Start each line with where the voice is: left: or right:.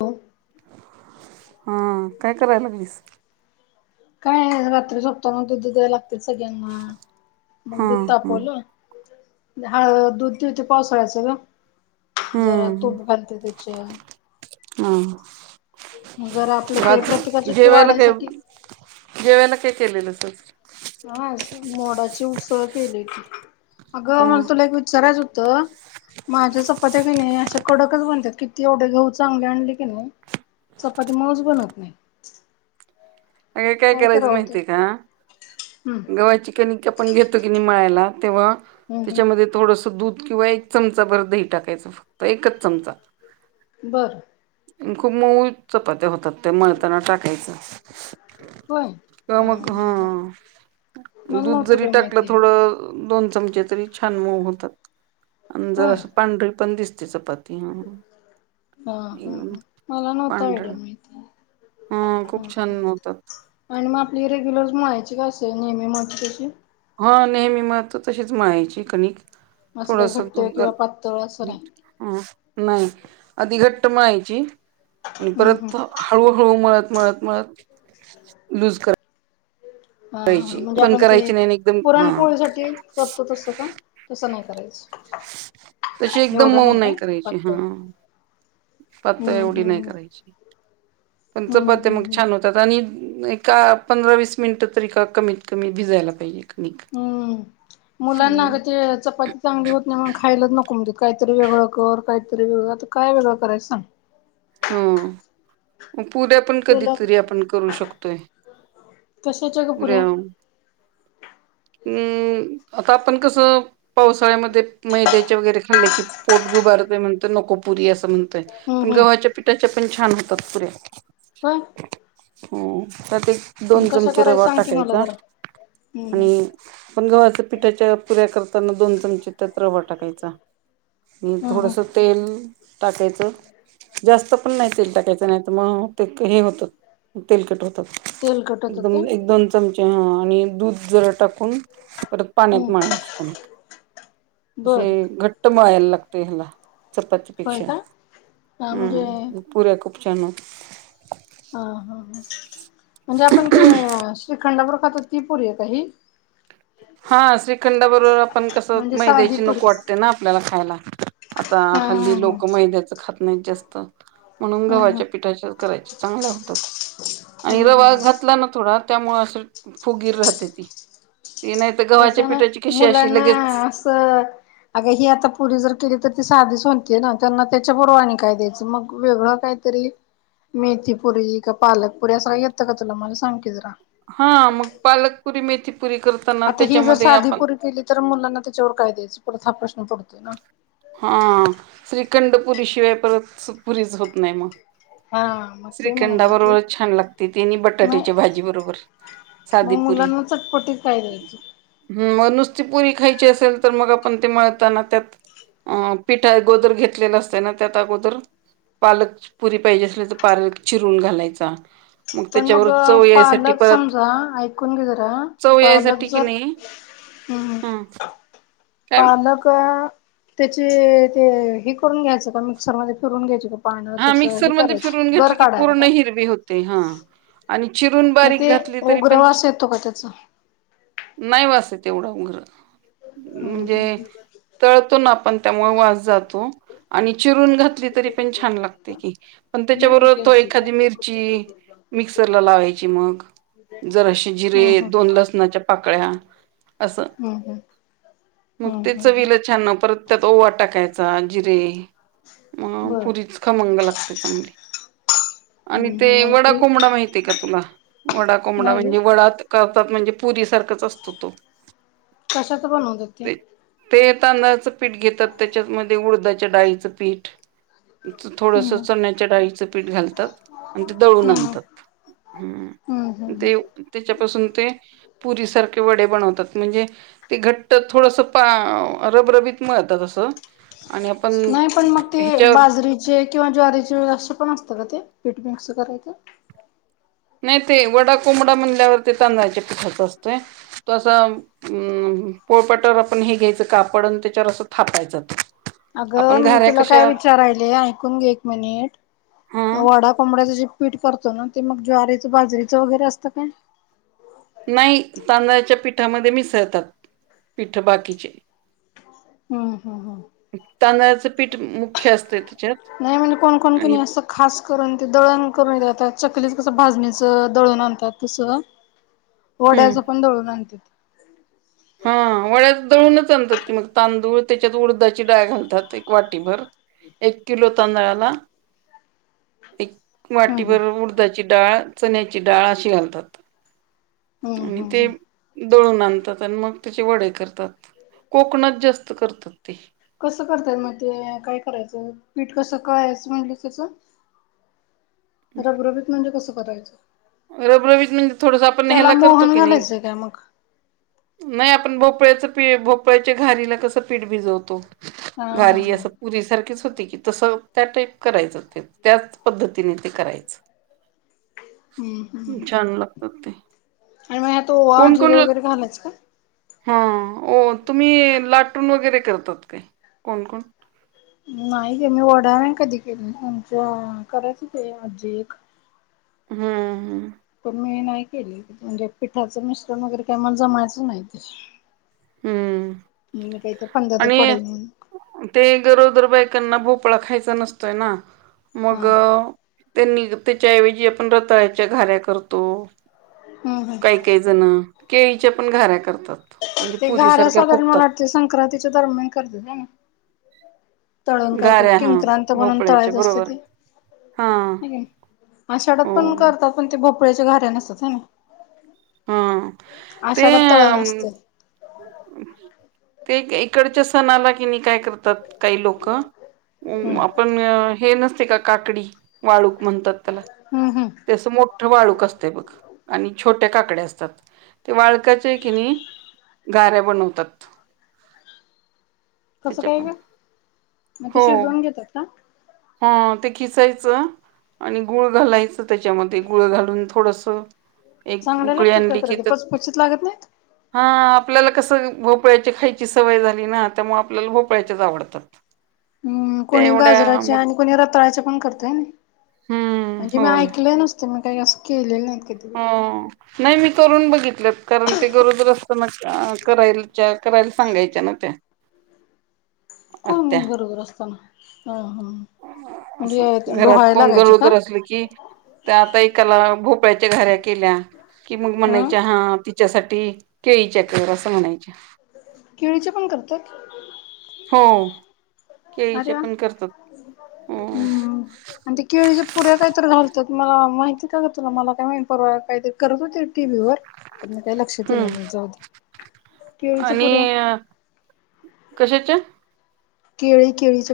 left: हो.
right: हा काय कराय लागलीस.
left: काय रात्री झोपताना दुधअ द्यायला लागतय सगळ्यांना.
right: हा
left: मग दूध
right: हा
left: तापवलं हळ दूध ठिवती पावसाळ्याचं ग. जरा
right: हम्म
left: तूप घालते त्याच्या.
right: हा.
left: आपलं ते
right: भात
left: प्रतिकारशक्ती
right: जेवायला काय,
left: वाढायसाठी
right: जेवायला काय केलेलंस आज?
left: आज मोडाची उसळ केलेली अगं
right: हा
left: मला तुला एक विचारायच हो. तो. माझ्या चपात्या क नाय अशा कडकच बनतात किती एवढे गहू चांगले आणले क नाय. चपाती मऊज बनत नाही.
right: अग काय करायचं
left: करावं ते
right: माहितीय का?
left: हम्म
right: गव्हाची कणिक आपण घेतो की नाही मळायला तेव्हा
left: हम्म
right: त्याच्यामध्ये
left: हम्म
right: थोडस दूध. किंवा एक चमचा ब भर दही टाकायच फक्त एकच चमचा.
left: बरं.
right: खूप मऊ चपात्या होतात ते मळताना टाकायचं.
left: होय
right: का
left: हा
right: मग
left: हा
right: हां.
left: मला
right: दूध
left: नव्हतं
right: जरी
left: बाई
right: टाकलं
left: माहिती
right: थोडं दोन चमचे तरी छान मऊ होतात. आणि जरा
left: होय
right: असं पांढरी पण दिसते चपाती हां.
left: हां हां हां मला नव्हत
right: पांढऱ्या
left: आयडिया माहिती.
right: हं खूप छान होतात.
left: आणि मग आपली रेग्युलर मळायची का अस नेहमी मळतो अशी?
right: हां नेहमी मळतो तशीच मळायची कणिक.
left: असं काही
right: थोडस
left: घट्ट
right: तुप
left: किंवा
right: घाल
left: पातळ असं नाही
right: मीठ. नाही आधी घट्ट मळायची. आणि
left: हम्म
right: परत
left: हम्म
right: हळूहळू मळत मळत मळत लूज करा.
left: हां हां म्हणजे आपण ते
right: नाही आणि एकदम हा
left: पुरणपोळी साठी करतो तसं का? तसं नाही. करायचं.
right: तशी एकदम
left: एवढं
right: मऊ
left: काय
right: नाही करायची
left: पातळ
right: हां पातळ
left: हम्म
right: एवढी नाही
left: हम्म
right: करायची. पण
left: हम्म
right: चपात्या मग
left: हम्म
right: छान होतात आणि एका पंधरा वीस मिनिटं तरी का कमीत कमी भिजायला पाहिजे क
left: हम्म मुलांना अगं ते चपाती चांगली होत नाही मग खायलाच नक को म्हणतात काहीतरी वेगळं कर काहीतरी वेगळं आता काय वेगळं करायचं सांग.
right: हम्म मग पुऱ्या पण
left: तुला
right: कधीतरी आपण करू शकतोय.
left: कशाच्या ग पुऱ्या?
right: अम्म आता आपण कसं पावसाळ्यामध्ये मैद्याचे वगैरे खाल्ले की पोटगुबार तय म्हणतोय नको पुरी अस म्हणतोय
left: हम्म
right: पण
left: हम्म
right: गव्हाच्या पिठाच्या छान होतात पुऱ्या.
left: होय.
right: हो त्यात एक दोन
left: कसं
right: चमचे
left: करायच
right: रवा
left: सांग की मला
right: टाकायचा.
left: जरा हम्म हम्म
right: आणि आपण गव्हाच्या पिठाच्या पुऱ्या करताना दोन चमचे त्यात रवा टाकायचा आणि
left: हम्म हम्म
right: थोडस तेल टाकायचं. जास्त पण नाही तेल टाकायचं नाही तर मग ते हे होतं तेलकट होत.
left: तेलकट होतं ते
right: एकदम एक दोन चमचे हां आणि दूध जरा टाक. कून परत पाण्यात
left: हम्म
right: मळायची कणिक
left: बर
right: अशी घट्ट मळालायला ला गतंय ह्याला चपाती
left: होय
right: पेक्षा
left: का हा म्हणजे
right: पुऱ्या खूप छान होत.
left: हां हां हां म्हणजे आपण ते श्रीखंड बरोबर. खातो ती पुरी आहे का ही?
right: हां श्रीखंडा बरोबर आपण कसं
left: म्हणजे साधी
right: मैद्याची नको
left: पुरी
right: वाटते ना आपल्याला खायला. आता
left: हा हा
right: हल्ली
left: हा हम्म
right: लोकं मैद्याचं खात नाहीत जास्त. म्हणून
left: हम्म
right: गव्हाच्या पिठाच्या करायच्या चांगल्या होतात आणि
left: हम्म
right: रवा
left: हम्म
right: घातला ना थोडा त्यामुळे असं फुगीर राहते ती. ते नाही तर गव्हाच्या
left: तसं नाई
right: पिठाची कशी अशी
left: मुलांना
right: लगेच
left: असं. अग ही आता पुरी जर केली तर ती साधीच हो ते ना त्यांना त्याच्या बरोबर आणि काय द्यायचं मग वेगळं काहीतरी मेथीपुरी का पालकपुरी असं का येतं का तुला मला सांग की जरा
right: हां मग पालकपुरी मेथी
left: आता ही जर साधी पुरी केली तर मुलांना त्याच्यावर काय द्यायचं परत हा प्रश्न पडतोय ना.
right: हां श्रीखंडपुरी शिवाय परत पुरीच होत नाही मग.
left: हा मग ते
right: श्रीखंडा
left: म्हणाले की
right: बरोबर छान लागते ते आणि
left: नाही
right: बटाट्याच्या भाजी बरोबर सा
left: मग मुलांना चटपटीत काय द्यायच?
right: हम्म मग नुसती पुरी खायची असेल तर मग आपण ते मळताना त्यात. अं पिठ अगोदर घेतलेला असतय ना त्यात अगोदर. पालक पुरी पाहिजे असली तर पालक चिरून घालायचा.
left: पण मग
right: त्याच्यावर चव यायसाठी
left: पालक
right: परत
left: समजा ऐकून घे जरा
right: चव
left: पालक
right: यायसाठी की
left: जर
right: नाही
left: हम्म.
right: ह काय
left: पालक त्याचे ते हे करून घ्यायचं का मिक्सरमध्ये फिरून घ्यायच का? पानं
right: हा
left: त्याचं हे
right: मिक्सरमध्ये
left: करायचं
right: फिरून
left: गर
right: घेतलं की
left: काढायचं
right: पूर्ण
left: का
right: हिरवी होते हा आणि चिरून
left: मग
right: बारीक
left: ते
right: घातली तरी पण,
left: उग्रवास येतो का त्याचा
right: नाही वास येत. तेवढा उग्र.
left: हम्म
right: म्हणजे
left: हम्म.
right: तळतो ना आपण त्यामुळे वास जातो, आणि चिरून घातली तरी पण छान लागते की पण त्याच्याबरोबर तो एखादी मिरची मिक्सरला लावायची मग जराशे
left: हम्म हम्म
right: जिरे
left: हम्म
right: दोन लसणाच्या पाकळ्या असं
left: हम्म हम्म
right: मग ते
left: हम्म हम्म
right: चवीला छान ना परत त्यात ओवा टाकाय चा जिरे मग
left: बरं
right: पुरीच खमंग लागते चांगली. आणि
left: हम्म
right: ते
left: हम्म
right: वडा
left: म्हणजे
right: कोंबडा माहितीय का तुला? वडा कोंबडा
left: नाही ग
right: म्हणजे वडा म्हणजे पुरी सारखाच असतो तो.
left: कशाचं बनवतात ते?
right: ते तांदळाचं पीठ घेतात त्याच्यामध्ये उडदाच्या डाळीचं पीठ.
left: हम्म
right: थोडसं
left: हम्म
right: चण्याच्या डाळीचं पीठ घालतात आणि ते दळून
left: हम्म
right: आणतात. हम्म ते त्याच्यापासून ते पुरीसारखे वडे बनवतात म्हणजे ते घट्ट थोडंसं पा रबरबीत मिळतात असं. आणि आपण ह्याच्यावर
left: जे किंवा ज्वारी चे असे पण असतं का ते पीठ मिकस करायचं?
right: नाही ते वडा कोंबडा म्हणल्यावर ते तांदळाच्या पिठाचा असतोय, तो असा पोळपाटावर आपण हे घ्यायचं कापड आणि त्याच्यावर असं थापायचा तो.
left: अगं मी तुला काय विचारायले ऐकून घे एक मिनिट.
right: हा
left: वडा कोंबडाच जे पीठ करतो ना ते मग ज्वारीच बाजरीचं वगैरे असतं काय?
right: नाही तांदळाच्या पिठामध्ये मिसळतात पिठं बाकीचे.
left: हम हा हा.
right: तांदळाचं पीठ मुख्य असतं त्याच्यात
left: नाही म्हणजे कोणकोण की
right: आणि
left: नाही असं खास करून ते दळण करुन घेतात चकलीच कसं भाजणीच दळून आणतात तसं. वड्याचं पण दळून आणतेत.
right: हा वड्याच दळूनच आणतात की मग तांदूळ त्याच्यात उडदाची डाळ घालतात एक वाटीभर एक किलो तांदळाला एक
left: हम्म हम्म
right: वाटीभर उडदाची डाळ, चण्याची डाळ अशी घालतात.
left: हा
right: आणि
left: हा
right: ते
left: हा.
right: दळून आणतात आणि मग त्याचे वडे करतात, कोकणात जास्त करतात ते
left: कसं करतय मग ते काय करायचं पीठ कसं कयाचं म्हणलीस त्याच. रबरबीत म्हणजे कसं करायचं?
right: रबरबीत म्हणजे थोडंसं आपण
left: त्याला
right: ह्याला करतो
left: मोहन
right: की नाही,
left: घालायचंय काय मग
right: नाही आपण भो पळ्याच प भोपळ्याच्या घारीला कसं पीठ भिजवतो,
left: हा हा
right: घारी
left: हा
right: असं पुरी सारखीच. होते की तसं त्या टाईप करायचं ते त्याच पद्धतीने ते करायचं.
left: हम्म हम्म
right: छान लागत ते.
left: आणि मग ह्यात ओवा,
right: कोण
left: जीरे
right: कोण
left: वगैरे घालायच का?
right: हा तुम्ही लाटून वगैरे करतात काय कोण कोण?
left: नाही गं मी वडा नाही कधी केले आमच्या करायच ते आजी एक.
right: हा हा.
left: पण मी नाही केली म्हणजे पिठाचं मिश्रण वगैरे काय मला जमायचं नाही ते.
right: हम्म
left: मी ना काही तर
right: आणि ते गरोज तर बायकांना भोपळा खायचा नसतोय ना
left: हा
right: मग त्यांनी त्याच्या ऐवजी आपण रताळ्याच्या घाऱ्या करतो
left: हम्म
right: काही
left: हम्म
right: काही जण केळीच्या पण घाऱ्या करतात म्हणजे
left: ते घार्या
right: पुरीसारख्या
left: साधारण
right: फुगतात
left: मला वाटतें संक्रांतीचा दरम्यान करतात ना तळून काय तर
right: घाऱ्या हा
left: किंक्रांत म्हणून
right: भोपळ्याच्या
left: तळायच असतें
right: बरोबर हा
left: ते आषाढात पण
right: हो
left: करतात पण ते भोपळ्याच्या घाऱ्या नसतात ह ना
right: हा ते
left: आषाढात तळण
right: अ
left: असते.
right: ते इकडच्या सण आला कि नाही काय करतात काही लोक
left: हम्म
right: आपण हे नसते का काकडी वाळू म्हणतात त्याला
left: हम्म हम्म
right: तेस मोठं वाळूक असत बघ आणि छोट काकडे असतात ते वाळका्याच्या किणी गार्या बनवतात.
left: कसं
right: त्याच्या
left: काय
right: पण
left: का मग ते
right: हो
left: शिजवून घेतात का
right: हा ते खिसायचं आणि गुळ घालायचं त्याच्यामध्ये गुळ घालून थोडंसं एक
left: चांगले
right: उकळी
left: लागतात का
right: आणली
left: खरं ते
right: त
left: पचपचीत लागत नाहीत?
right: हा आपल्याला कसं भोपळ्याची खायची सवय झाली ना त्यामुळे आपल्याला भोपळ्याच्याच आवडतात
left: हम्म
right: त्या
left: कोणी
right: एवढ्या
left: गाजराचे
right: मग
left: आणि कोणी रतळायच पण करतेय ना
right: हम्म
left: म्हणजे मी ऐकले नुसतं मी काही असं केलेलं नाही
right: हम्म नाही मी करून बघितलंत कारण ते गरोदरस्त मग कराय करायला सांगायच्या ना ते
left: कोण गरोदर असताना हम ह
right: असं
left: म्हणजे
right: घरात
left: डोहाळे
right: कोण
left: लागायचे का?
right: गरोदर असले की त्या आता एक कला भोपळ म्हणजे घारया केल्या
left: ह
right: कि त्यासाठी केळीक असं म्हणायच्या
left: केळीचे पण करतात
right: हो
left: अरे
right: केळीच्या
left: वा
right: पण करतात हो
left: हम्म आणि ते केळीच्या पुऱ्या काहीत घालत तर मला माहिती का तुला मला काय माहिती परवा काही करत होते टीव्ही वर म काही लक्षात येईल
right: हम्म.
left: नाही म्हण केळीच पुऱ्या
right: कशाचा
left: केळी केळी च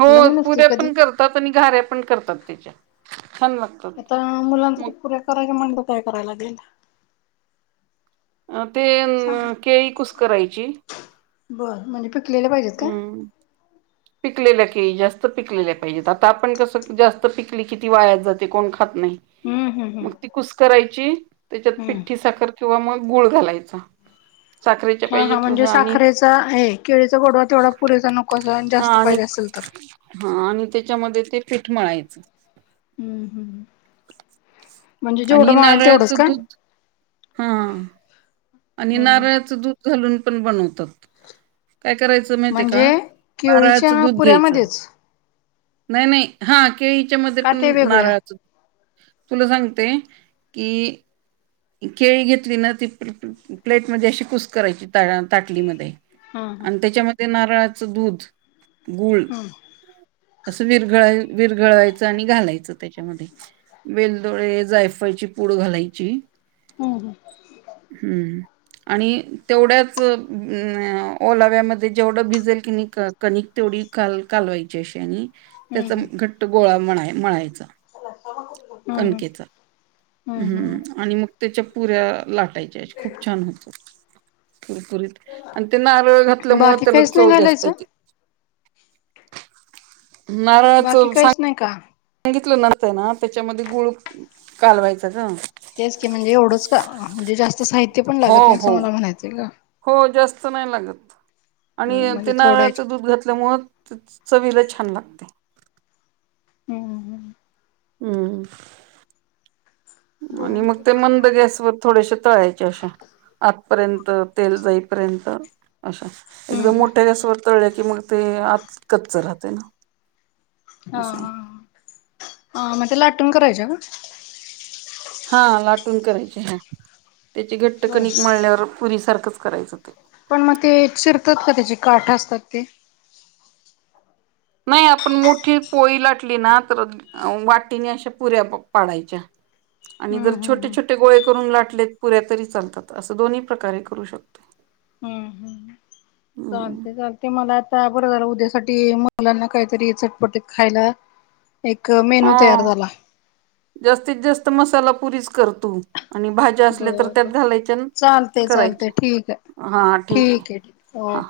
right: हो पुऱ्या पण करतात आणि गाऱ्या पण करतात त्याच्या छान लागतात
left: आता मुलांसाठी
right: मग
left: पुऱ्या करायच्या म्हणत काय करायला लागेल
right: ते
left: सांग
right: केळी कुस करायची
left: बरं म्हण
right: हम्म पिकलेलं केळी जास्त पिकलेल्या पाहिजेत आता आपण कसं जास्त पिकली किती वायात जाते कोण ख
left: हम्म हम्म
right: मग
left: हम्म
right: ती कुस करायची त्याच्यात
left: हम्म
right: पिठठी साखर किंवा मग गुळ घालायचा साखरेच्या
left: हा
right: पाहिजे
left: हा
right: तसं
left: म्हणजे
right: आणि
left: साखरेचा हे केळीचा गोडवा तेवढा पुरेसा नको असा
right: हा
left: जास्त
right: आणि
left: पाहिजे असेल तर
right: हा आणि त्याच्यामध्ये ते पिठ मळ आहेत. अ्
left: हम्म हम्म म्हणजे
right: आणि
left: जेवढं मळेल तेवढंच
right: नारळाचं
left: का
right: दूध हा आणि
left: हम्म
right: नारळाचं दूध घालून पण बनवतात.
left: ह
right: काय करायचं माहितेय का नारळाचं
left: केळीच्या
right: दूध घ्यायचं.
left: पुऱ्यामध्येच
right: नाही नाही हा केळीच्या मध्ये
left: का
right: पण
left: ते वेगळ्या
right: नारळाच तुला सांगते. की, केळी घेतली ना ती प्लेट मध्ये अशी कूस्करायची ताटलीमध्ये
left: हम्म
right: आणि त्याच्यामध्ये नारळाचं दूध, गूळ,
left: हम्म
right: असं विरघळ विरघळावायचं आणि घालायचं त्याच्यामध्ये बेलदोळे, जायफळची पूड घालायची.
left: हम्म हम्
right: हम्म आणि तेवढ्याच अम आ.. ओलाव्यामध्ये जेवढं भिजल कीनयी कनीक तेवढी काल कालवायची अशी आणि
left: हम्म
right: त्याचा
left: हम्म
right: घट्ट गोळा मळा मळायचा.
left: हम्म हम्म
right: कणकेचा ह
left: हम्म हम्म
right: आणि मग त्याच्या पुऱ्या लाटायच्या अश्या खूप छान होतात. कुरकुरीत आणि ते नारळ घातल्यामुळे
left: बाकी
right: त्याला
left: काहीच नाही
right: चव जास्त
left: घालायचं
right: येते. [inaudible] नारळाच
left: बाकी
right: सा
left: काहीच नाही का
right: सांगितलं न्हवत ना त्याच्यामध्ये गुळच कालवायच
left: तेच की म्हणजे एवढंच का म्हणजे जास्त साहित्य पण
right: हो
left: लागत नाही असं
right: हो
left: मला म्हणायचंय ग
right: हो जास्त नाही लागत आणि
left: म्हणजे
right: ते
left: थोडं
right: नारळाच दूध घातल्यामुळे चवीला छान लागते.
left: हम् हम् हम्
right: हम् आणि मग ते मंद गॅसवर. थोडेसे तळायचे अशा आतपर्यंत तेल जाईपर्यंत अशा एकदम
left: हम्म
right: मोठ्या गॅसवर तळले की मग ते आत कच्च राहतं ना.
left: हा
right: असं आहे.
left: हा ह मग ते लाटून करायच का?
right: हा लाटून करायचे ह त्याचे घट्ट
left: होय
right: कणिक मळल्यावर पुरीसारख च करायचं ते.
left: पण मग ते चिरतात का त्याचे काठ असतात ते?
right: नाही आपण मोठी पोळी लाटली ना तर अ वाटीने अशा पुऱ्या प. पाडायच्या आणि
left: हम्म
right: जर
left: हम्म
right: छोटे
left: हम्म
right: छोटे गोळे करून लाटलेत पुऱ्या तरी चालतात असं दोन्ही प्रकारे करू शकतो. [inaudible]
left: चालतय चालतय मला आता बरं झालं उद्या साठी मुलांना काहीतरी चटपटीत खायला. एक
right: हा
left: मेनू तयार झाला
right: जास्तीत जास्त मसाला पुरीच कर तू आणि भाज्या असल्या तर
left: बर बर
right: त्यात घालायच्या आणि
left: चालते चालते
right: करायच्या,
left: ठीक आहे
right: हा ठीक आहे हा.